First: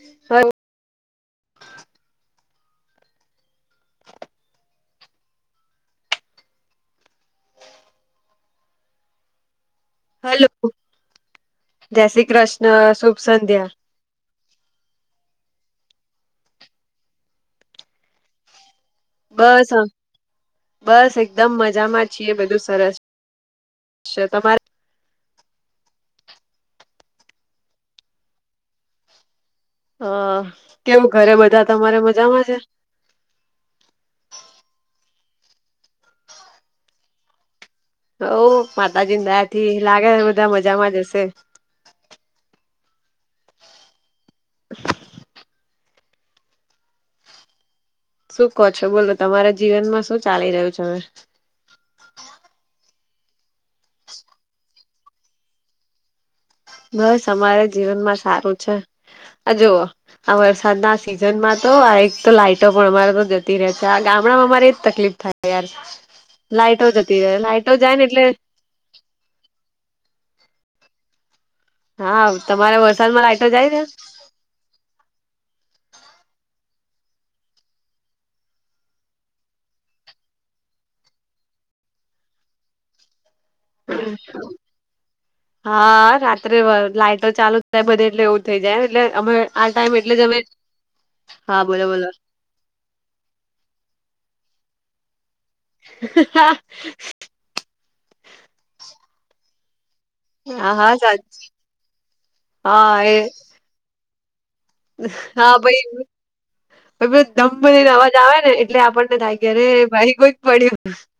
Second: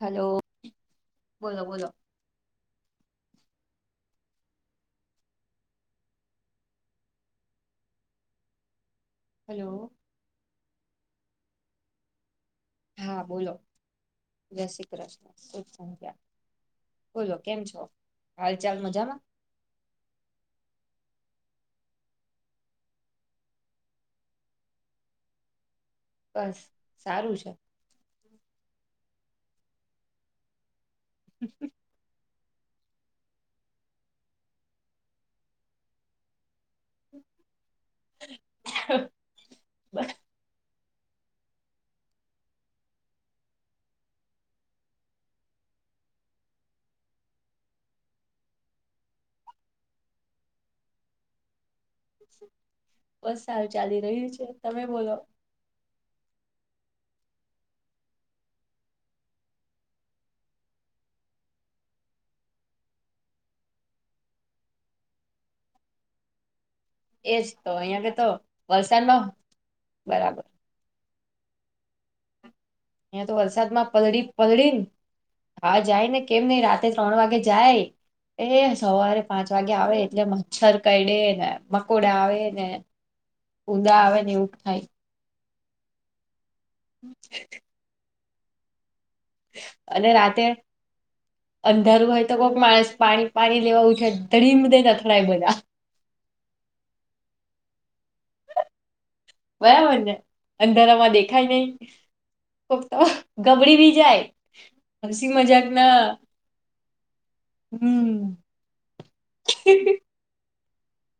Hello બોલો બોલો hello hello જય શ્રી કૃષ્ણ શુભ હા બોલો સંધ્યા જય શ્રી કૃષ્ણ શુભ સંધ્યા બોલો કેમ છો હાલ ચાલ મજામાં બસ અમ બસ એકદમ મજામાં છીએ બધું સરસ છે તમારે બસ સારું છે હ કેમ ઘરે બધા તમારે મજામાં છે હવ માતાજીની દયાથી લાગે બધા મજામાં જ હશે શું કહો છો બોલો તમારા જીવનમાં શું ચાલી રહ્યું છે હવે બસ સારું ચાલી રહ્યું છે તમે બોલો બસ અમારે જીવનમાં સારું છે આ જુઓ આ વરસાદના સિઝન માં તો આ એક તો લાઇટો પણ અમારે તો જતી રહે છે આ ગામડામાં અમારે એજ તકલીફ થાય યાર લાાઈટો જતી રે લાઈટો જાય ને એટલે વલસાડ [inaudible] બરાબર હા તમારે વ અહીંયા તો વરસાદ માં પલળી પલળી ન હા જાય ને કેમ નઈ રાતે ત્રણ વાગે જાય એ સવારે પાંચ વાગે આવે એટલે મચ્છર કંઈડે ને મકોડા આવે ને ઉદા આવે ને એવું થાય હા રાત્રે લાઈટો ચાલુ થાય બધે એટલે એવું થઈ જાય એટલે અમે આ ટાઈમ અને એટલે જ અમે રાતે હા બોલો બોલો અંધારું હોય તો કોક માણસ પાણી પાણી લેવા ઉઠે ધડીમ દેતા અથડાય બધા હ હા બરાબર ને હા અંધારામાં સાચ દેખાય નહી હા એ [inaudible] ગબડી બી જાય હસી હા મજાક ના ભાઈ [inaudible] એવુ ઘમ દઈને હમ અવાજ આવે ને એટલે આપણને થાય કે અરે ભાઈ કોઈક પડ્યું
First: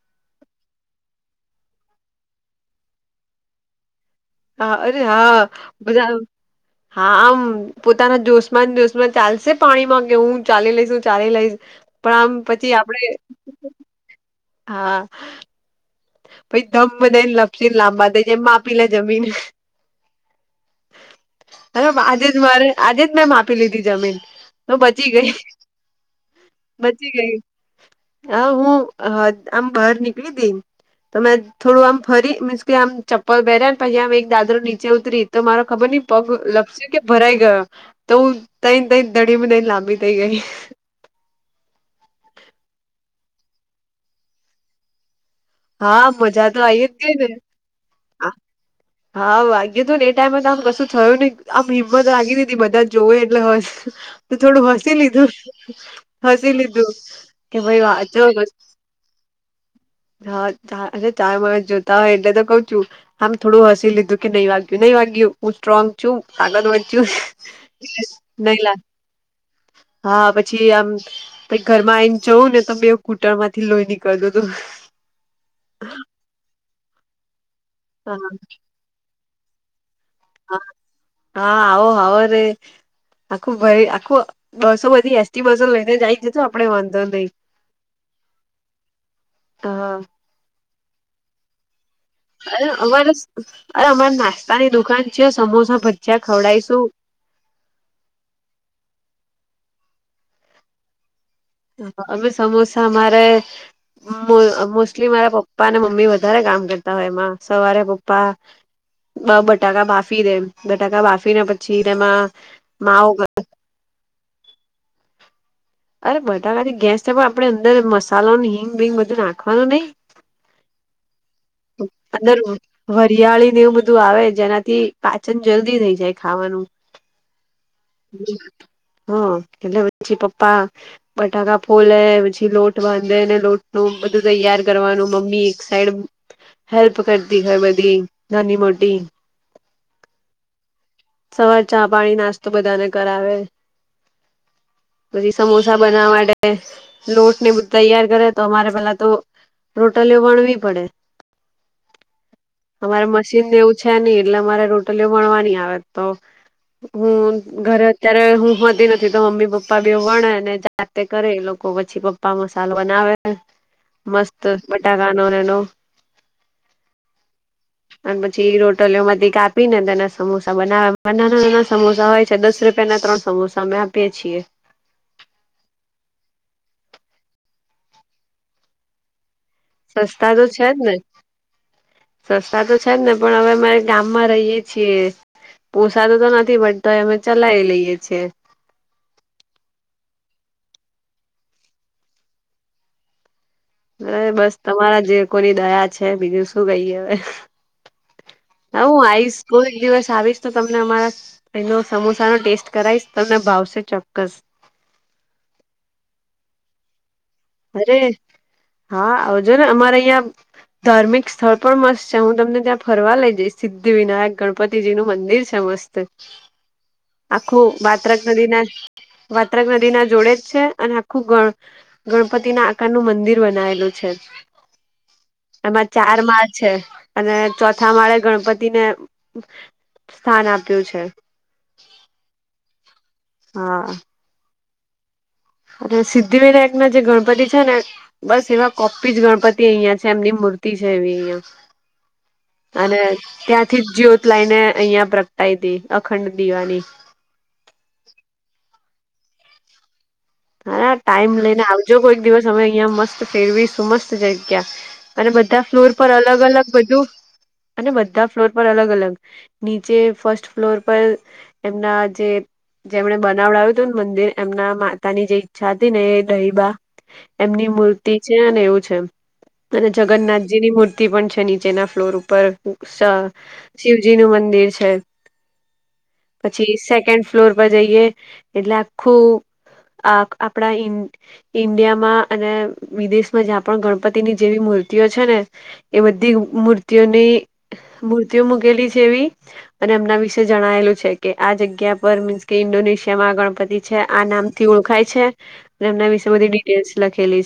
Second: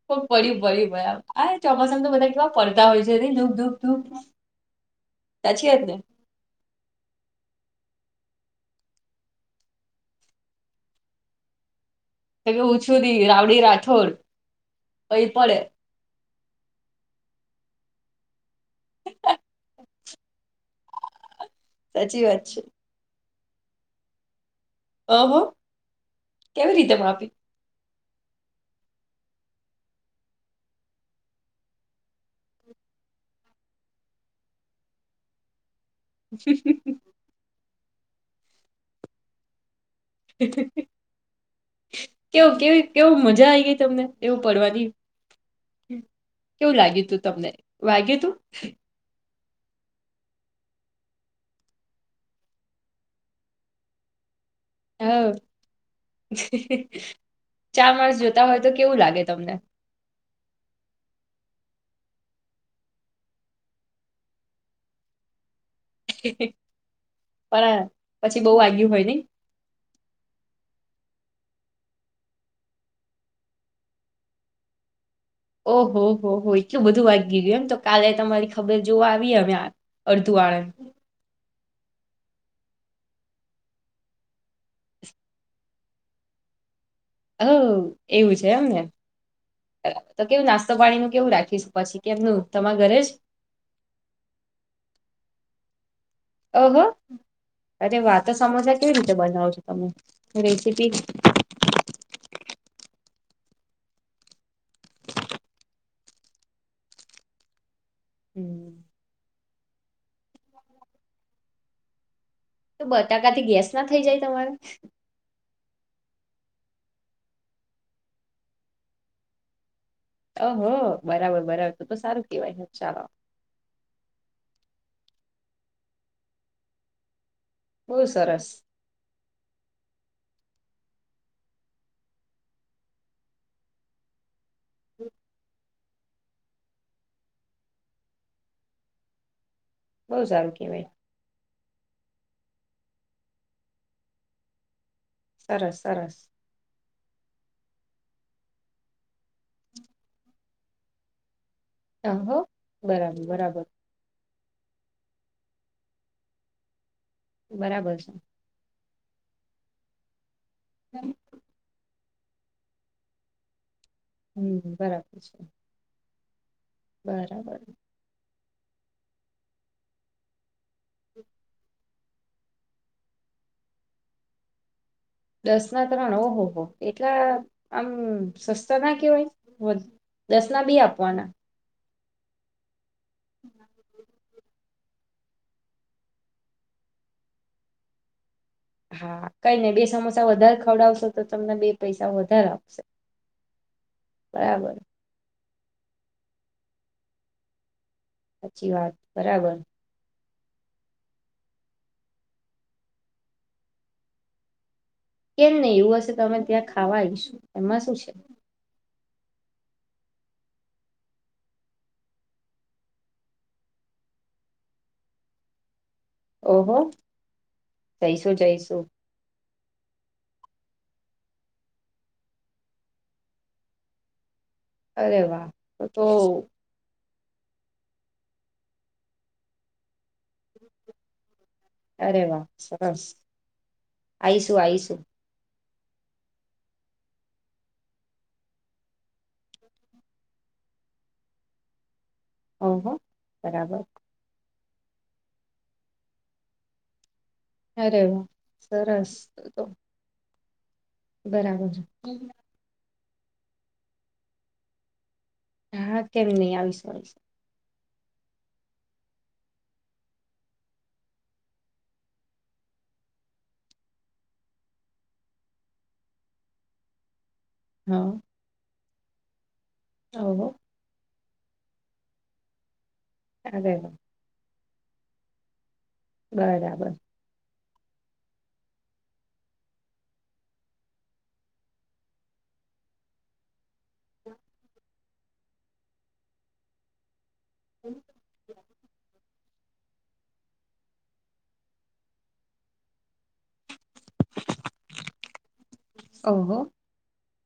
કોક પડ્યું પડિયું ભાઈ આ ચોમાસામાં તો બધા કેવા પડતા હોય છે નહી ધૂબ ધૂબ ધૂબ હા અરે હા બધા હા આમ પોતાના જોશમાન જોશમાન ચાલશે પાણીમાં કે હું ચાલી લઈશું ચાલી લઈશ પણ આમ કે પછી ઓછું આપડે દી [unintelligible] હા પહી પડે પછ ધમ બધા ને લપશે લાંબા થ જેમ માપી લે જમીન અરે સાચી આજે જ વાત છે મારે આજે જ મેં માપી લીધી જમીન બચી ગઈ, અહો કેવી રીતે બચી માપી ગઈ હા હું હ આમ બહાર નીકળી તિ તો મેં થોડું આમ ફરી મીન્સ કે આમ ચપ્પલ પહેર્યા ને પછી આમ એક દાદરો નીચે ઉતરી તો મારો ખબર નહી. પગ લપસ કે ભરાઈ ગયો તો હું ત ત દડી ન લાંબી થઈ ગઈ કેવ કેવી કેવું મજા આઈ ગઈ તમને એવું પડવાની. હા મજા તો કેવું આઈ જ લાગ્યું ગઈ તું ને તમને વાગ્યું તું હા વાગી તું ને એ ટાઈમેમમાં તો આમ કશું થયું ને આમ હિંમત લાગી હતી બધા જોવે એટલે હસ તો થોડું હસી હ લીધું હસી લીધું કે ભાઈ ચાર માણસ વાચો. જોતા હોય તો કેવું લાગે તમને હાા ચા માણસ જોતા હોય એટલે તો કઉ છું. આમ થોડું હસી લીધું કે નઈ વાગય્યું નહી વાગય્યું હું સ્ટ્રોંગ શું કગત વધચુ પણ પછી બહુ ન લ વાગ્યું હોય નહી હા. ઘર માં આવીને જવં ને તમે કુટર માંથી લોહી નીકળ તું તું ઓહો હો હો એટલું બધું વાગ ગીયું એમ તો કાલે હા તમારી ખબર જોવા આવી હ અર્ધુંવાળન હા આવો હવારે આખું ભરી આખું બસો બધી એસટી બસો લઈને જાય જ તો આપડે વાંધો નઇ હ એવું છે એમને હા બરાબર તો કેવું નાસ્તો પાણીનું કેવું રાખીશું પછી કેમનું અરે તમારા ઘરે જ અમારે અરે અમારે નાસ્તાની દુકાન છે સમોસા બધી [unintelligible] અમે સમોસા મારે મોસ્ટલી મારા પપ્પા અને મમ્મી વધારે કામ કરતા હોય એમાં સવારે્પા હમ પ્પા બટાકા બાફી દે બટાકા બાફીને પછી તેમાં તો માવો કરે. બટાકાથી ગેસ ના થઈ જાય તમારે અરે બધાથી ગેસને પણ આપડે અંદર મસાલો નનું હિંગ ભીંગ બધું નાખવાનું નહી અહ બરાબર બરાબર તો તો સારું કેવાય ચાલો દિવાળી ને એવું બધું બધું આવે જેનાથી પાચન જલ્દી થઈ જાય ખાવાનું બહુ સરસ હમ એટલે હછ પપ્પા બટાકા ફોલે પછી લોટ બાંધે લોટ નું બધું તૈયાર કરવાનું મમ્મી એક સાઈડ હેલ્પ કરતીર બધી નાની મોટી બહુ સારૂ કે વાય સવાર ચા પાણી નાસ્તો બધાને કરાવે. પછી સરસ સમોસા બનાવા સરસ માટે લોટ ને બધ તૈયાર કરે તો અમારે પેલા તો રોટલીઓ ગઠવી પડે ઓહો અમારે બરાબર મશીનને બરાબર છે નહિ એટલે અમારે રોટલી ગઠવાની આવે તો હું ઘરે બરાબર છે અત્યારે હું હોતી નથી તો મમ્મી પપ્પા બી વણને રાતે કરે એ લોકો પછી પપ્પા મસાલો બનાવે. મસ્ત હમ બરાબર બટાકાને છે એનો બરાબર. અને પછી રોટોલીઓ માંથી કાપીને તેના સમોસા બનાવ નાના નાના સમોસા હોય છે દસ રૂપિયા ના ત્રણ સમોસામાં આપીએ છીએ. દસ ના ત્રણ ઓહો હો એટલા આમ સસ્તાના કહેવાય. સસ્તા તો દસ ના છે બે જ ને આપવાના. સસ્તા તો છે જ ને પણ હવે અમારે ગામમાં રહીએ. છીએ પોસાતું તો નથી બટ અમે ચલાય લઈએ છીએ. હા કઈ નય બે સમોસા વધારે ખવડાવશો તો તમને બે પૈસા વધારે આવશે. અરે બસ તમારા જે કોની દયા છે બીજું શું કહીએ હવે. સાચી હા વાત હું આઈશ બરાબર કોઈક દિવસ આવીશ. તો તમને અમારા એનો સમોસા નો ટેસ્ટ કરાઈશ તમને ભાવશે ચોક્કસ. કેમ નહી એવું હશે તો અમે ત્યાં ખાવા આવીઈશું. અરે હા આવજો ને અમારે અહિયાં ધાર્મિક સ્થળ પણ મસ્ત છે હું તમને ત્યાં ફરવા લઈ જઈશ સિદ્ધિ વિનાયક ગણપતિ તીજી નું મંદિર છે મસ્ત ઓહો આખું વાત્રક જઈશું નદીના જઈશું વાત્રક નદીના જોડે જ છે અને આખું ગણ ગણપતિ ના આકારનું મંદિર બનાવેલું છે. અરે વાહ તો એમાં તો ચાર માળ છે. અને ચોથા માળે ગણપતિને સ્થાન આપ્યું છે. અરે વા સરસ. હા. આઈશું આઈશું. અને સિદ્ધિ વિનાયક ના જે ગણપતિ છે ને બસ એવા કોપી જ ગણપતિ અહિયાં છે એમની મૂર્તિ છે એવી અહિયાં. ઓહો અને બરાબર ત્યાંથી જ જ્યોત લાઈને અહિયાં પ્રગટાઈ હતી અખંડ દિવાની અરે વા સરસ તો. અરે ટાઈમ લઈને બરાબર આવજો કોઈક દિવસ અમે અહિયાં મસ્ત ફેરવીશું મસ્ત જગ્યા અને બધ બધ ફ્લોર હા પર કેમ અલગ નહી અલગ આવીશ બધું આવીશ અને બધા ફ્લોર પર અલગ અલગ નીચે ફર્સ્ટ ફ્લોર પર એમના જે જેમણે બનાવડાવ્યું હતું ને મંદિર એમના માં માતાની જે ઈચ્છા હતી ને એ ડહીબા એમની હા મૂર્તિ છે ને એવું છે. અને ઓહો જગન્નાથજીની મૂર્તિ પણ છે નીચેના ફ્લોર ઉપર આગળ શિવ જી નું મંદિર છે પછી બરાબર સેકન્ડ ફ્લોર પર જઈએ એટલે આખું આ આપણા ઇ ઈન્ડિયામાં અને વિદેશમાં જ્યાં પણ ગણપતિની જેવી મૂર્તિઓ છે ને એ બધી મૂર્તિઓની મૂર્તિઓ મૂકેલી છે એવી અને એમના વિશે જણાયેલું છે કે આ જગ્યા પર મીન્સ કે ઈન્ડોનેશિયામાં ગણપતિ છે આ નામ થી ઓળખાય છે એમના વિશે બધી ઓહો ડિટેલ્સ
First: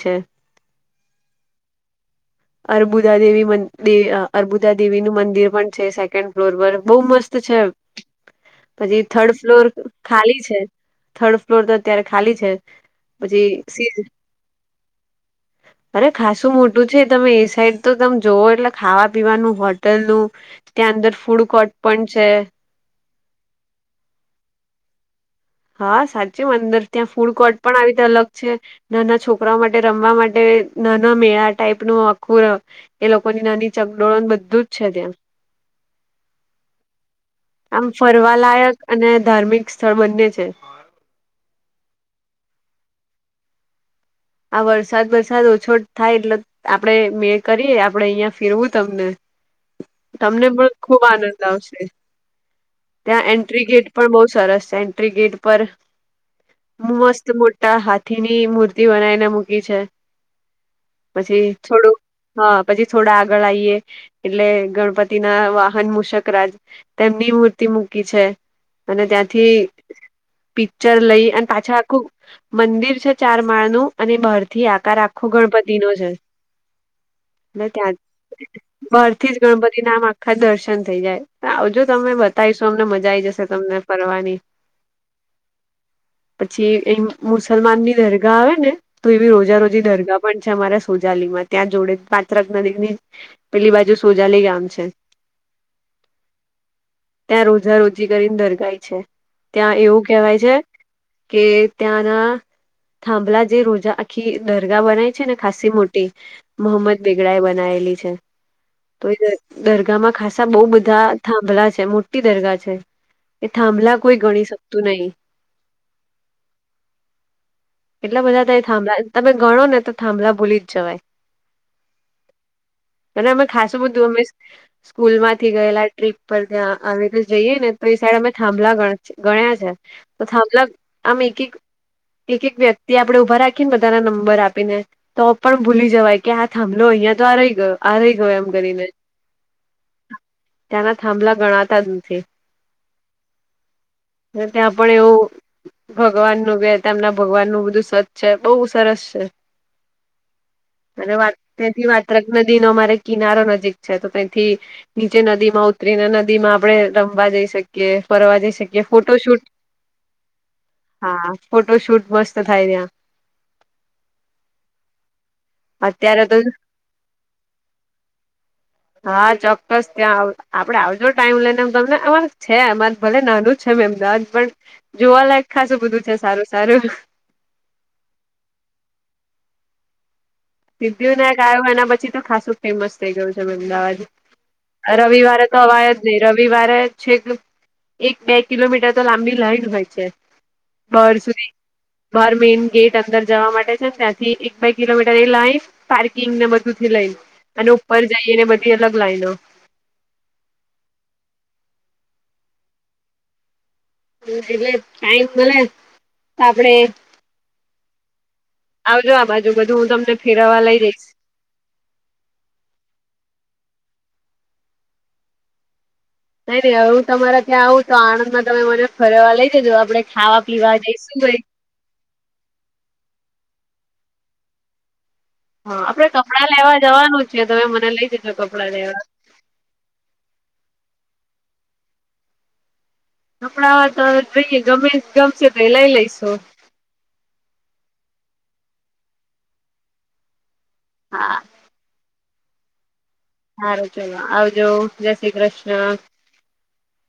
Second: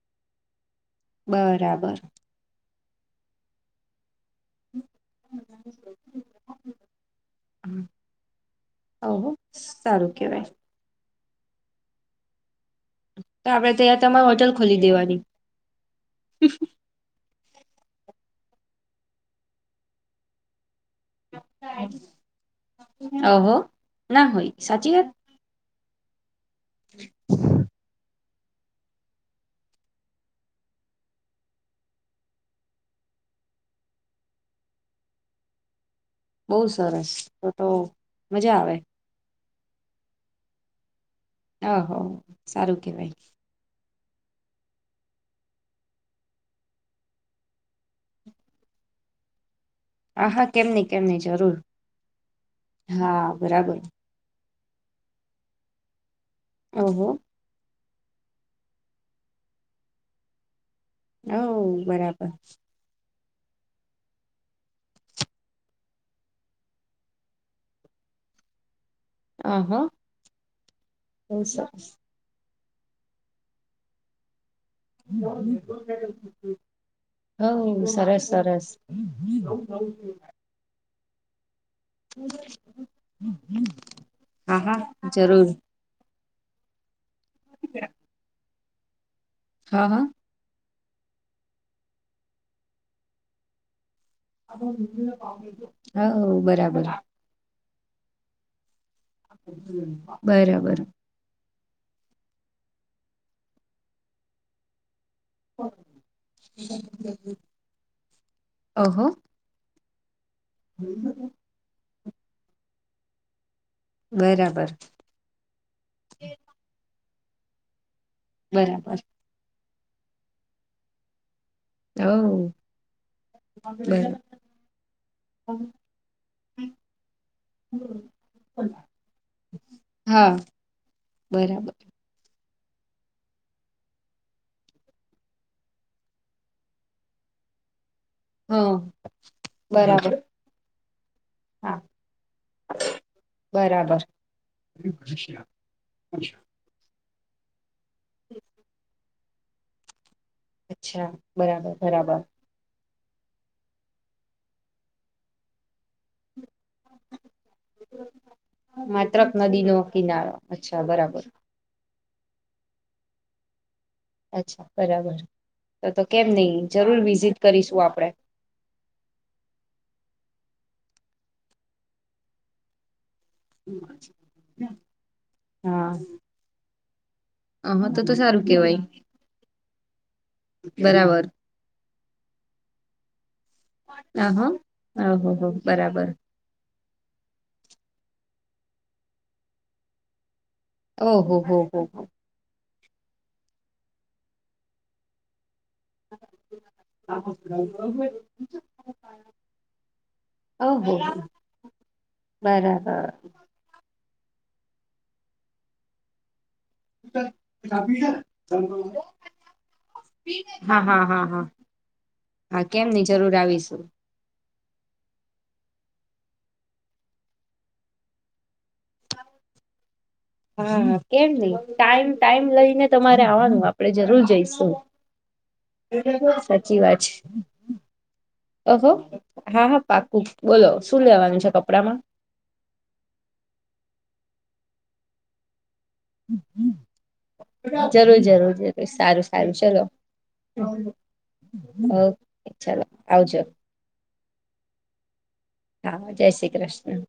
છે. બરાબર. અર્બુદા દેવી મંદી દે આ અર્બુદા દેવી નું મંદિર પણ છે સેકન્ડ ફ્લોર પર બહુ મસ્ત છે. હા, પછી ઓહો થર્ડ ફ્લોર સારું ખાલી કેવાય છે થર્ડ ફ્લોર તો અત્યારે ખાલી છે. તો અજી આપડે તો સેજ યાર તમારે હોટલ ખોલી દેવાની અરે ખાસું મોટું જે તમે એ સાઈડ તો તમ જોવો એટલે ખાવા પીવાનું હોટેલનું ત્યાં અંદર ફૂડ કોટ પણ છે. ઓહો ના હોય સાચી વાત. હા સાચું અંદર ત્યાં ફૂડ કોર્ટ પણ આવી તે અલગ છે. નાના છોકરાઓ માટે રમવા માટે નાના મેળા ટાઈપનું આખું એ લોકોની નાની ચકડોળો બધું જ છે ત્યાં. બહુ સરસ તો તો આમ મજા આવે ફરવાલાયક અને ધાર્મિકસ સબંધી છે. હા હો સારું કેવાય. આ વરસાદ વસાદ ઓછો થાય એટલે આપડે મેં કરીએ આપડે અહિયાં ફેરવું તમને હા હા તમને કેમ પણ નહી ખુબ કેમ નહી આનંદ જરૂર આવશે. ત્યાં હા એન્ટ્રી બરાબર ગેટ પણ બહુ સરસ છેન. તે ગેટ પર ઓહો મસ્ત મોટા હાથીની મૂર તે બનાઇને મૂકી છે. પછી ઓ થોડું બરાબર હા પછી થોડા આગળ આઈએ એટલે ગણપતિ ના વાહન મુશ્કરાજ તેમની મૂર્તિ મૂકી છે. અને ત્યાંથી આહા પિક્ચર લઈ હો અન પાછા આખું મંદિર છે ચાર માળનું અને બહારથી આકાર આખો ગણપતિ નો છે. અને ત્યાં સરસ સરસ બહાર થી જ ગણપતિ ના આમ આખા દર્શન થઈ જાય. આવજો તમે બતાઇસુ તમને મજા આઈ જશે તમને ફરવાની. હા હા જરૂર પછી એ મુસલમાનની દરગાહ આવે ને તો એવી ઓજા રોજી હા હા દરગાહ પણ છે અમારા સોજાલીમાં ત્યાં જોડે પાત્રક નદીની પેલી બાજુ સોજા લે [unintelligible] હોવ બરાબર. ત્યાં રોજા રોજી કરીન દરગાહ ય છે ત્યાં એવું કેહેવાય છે. બરાબર કે ત્યાં [unintelligible] થાંભલા જે રોજા આખી દર્ગા બનાય છે ને ખાસી મોટી મોહમ્મદ બેગડા એ બનાયેલી છે ઓહો તો એ દ દરગાહમાં ખાસા બહુ બધા થાંભલા છે. મોટી દરગાહ છે. એ થાંભલા કોઈ ગણી બરાબર શકતું નહી. એટલા બધા તહીં બરાબર હ થાંભળા તમે ગણો ને તો થાંભળા ભૂલી જ જવાય. હવ. અને અમે ખાસું બધું અમે સ્કૂલમાંથી ગયેલા ટ્રીપ પર ત્યાં આવી રી જઈએ ને તો એ સાઈડ અમે થાંભલા ગણ ગણ્યા છે. હા તો થાંભલા આમ એક એક બરાબર એક એક વ્યક્તિ આપણે ઉભા રાખીએન બધાને નંબર આપીને તો પણ ભૂલી જવાય કે આ થાંભલો અહિયાં તો આ રહી ગયો. આ રહી ગયો એમ હા કરીને. બરાબર ત્યાંના થાંભલા હા ગણાતા જ નથી. બરાબર ને ત્યાં પણ એવું ભગવાનનું વેર તેમના ભગવાનનું બધું સત છે. બહુ સરસ છે. અચ્છા અને વાત બરાબર તહીંથી બરાબર વાત્રક ન નદીનો માંરે કિનારો નજીક છે. તો તહીંથી નીચે નદીમાં ઉતરીને નદીમાં આપડે રમવા જઈ શકીએ ફરવા જઈ શકીએ ફોટો માત્ર શૂટ નદી નો કિનારો અચ્છા બરાબર હા ફોટો શૂટ મસ્ત થાય ત્યાં. અચ્છા બરાબર તો તો અત્યારે કેમ નઈ જરૂર વિઝિટ કરીશું આપડે હ હા ચોક્કસ ત્યાં આપડે આવજો ટાઈમ લઈને તમને અરે છે અમારે ભલે નાનું અમદાવાદ પણ જોવાલાયક ખાસું બધું છે સારું સારું અ તો તો સારું કેવાય સિદ્ધિ બરાબર વિનાયક આવ્યો એના પછી તો ખાસું ફેમસ થઈ ગયું છે અમદાવાદ આહ ઓહો રવિવારે હો તો અવા જ બરાબર નહી રિ િવારે છે એક બે કિલોમીટર તો લાંબી લાઈન હોય છે બહાર ઓહો સુધી હો હો બહાર મેઈન ગેટ અંદર જવા માટે છે ને ત્યાંથી એક બાય કિલોમીટર કરી લઇન પાર્કિંગ ને બધું થી લઈને ઓહો અને બરાબર. ઉપર જઈને બધી અલગ લાઈન ઓહ બરાબર હ એટલે ટાઈમ મળે તો આપડે કપી આવજો આ બાજુ બધું હું તમને છે ફેરવવા લઈ હા હા જઈશ હા હા હા કેમ ની જરૂર આવીશું નઈ નઈ હવે હું તમારા ત્યાં આવું તો આણંદમાં તમે મને ફરવા લઈ જજો આપડણે ખાવા પીવા જઈ હા શું કેમ હોય નહી ટાઈમ ટાઈમ લઈને તમારે આવાનું આપડણે જરૂર જઈશું આપડે [unintelligible] કપડાં લેવા સાચી વાત છે જવાનું તમે મને લઈ જજો કપડાં અહો લેવા હા હા પાકું બોલો શું લેવાનું છે, કપડામાં કપડા તો જોઈએ ગમે ગમેશે તો એ લઈ લઈશ જરૂર જરૂર જરૂર સારું સારું ચલો હા ઓકે ચાલો આવજો ચલો આવજો જય શ્રી કૃષ્ણ હા જય શ્રી કૃષ્ણ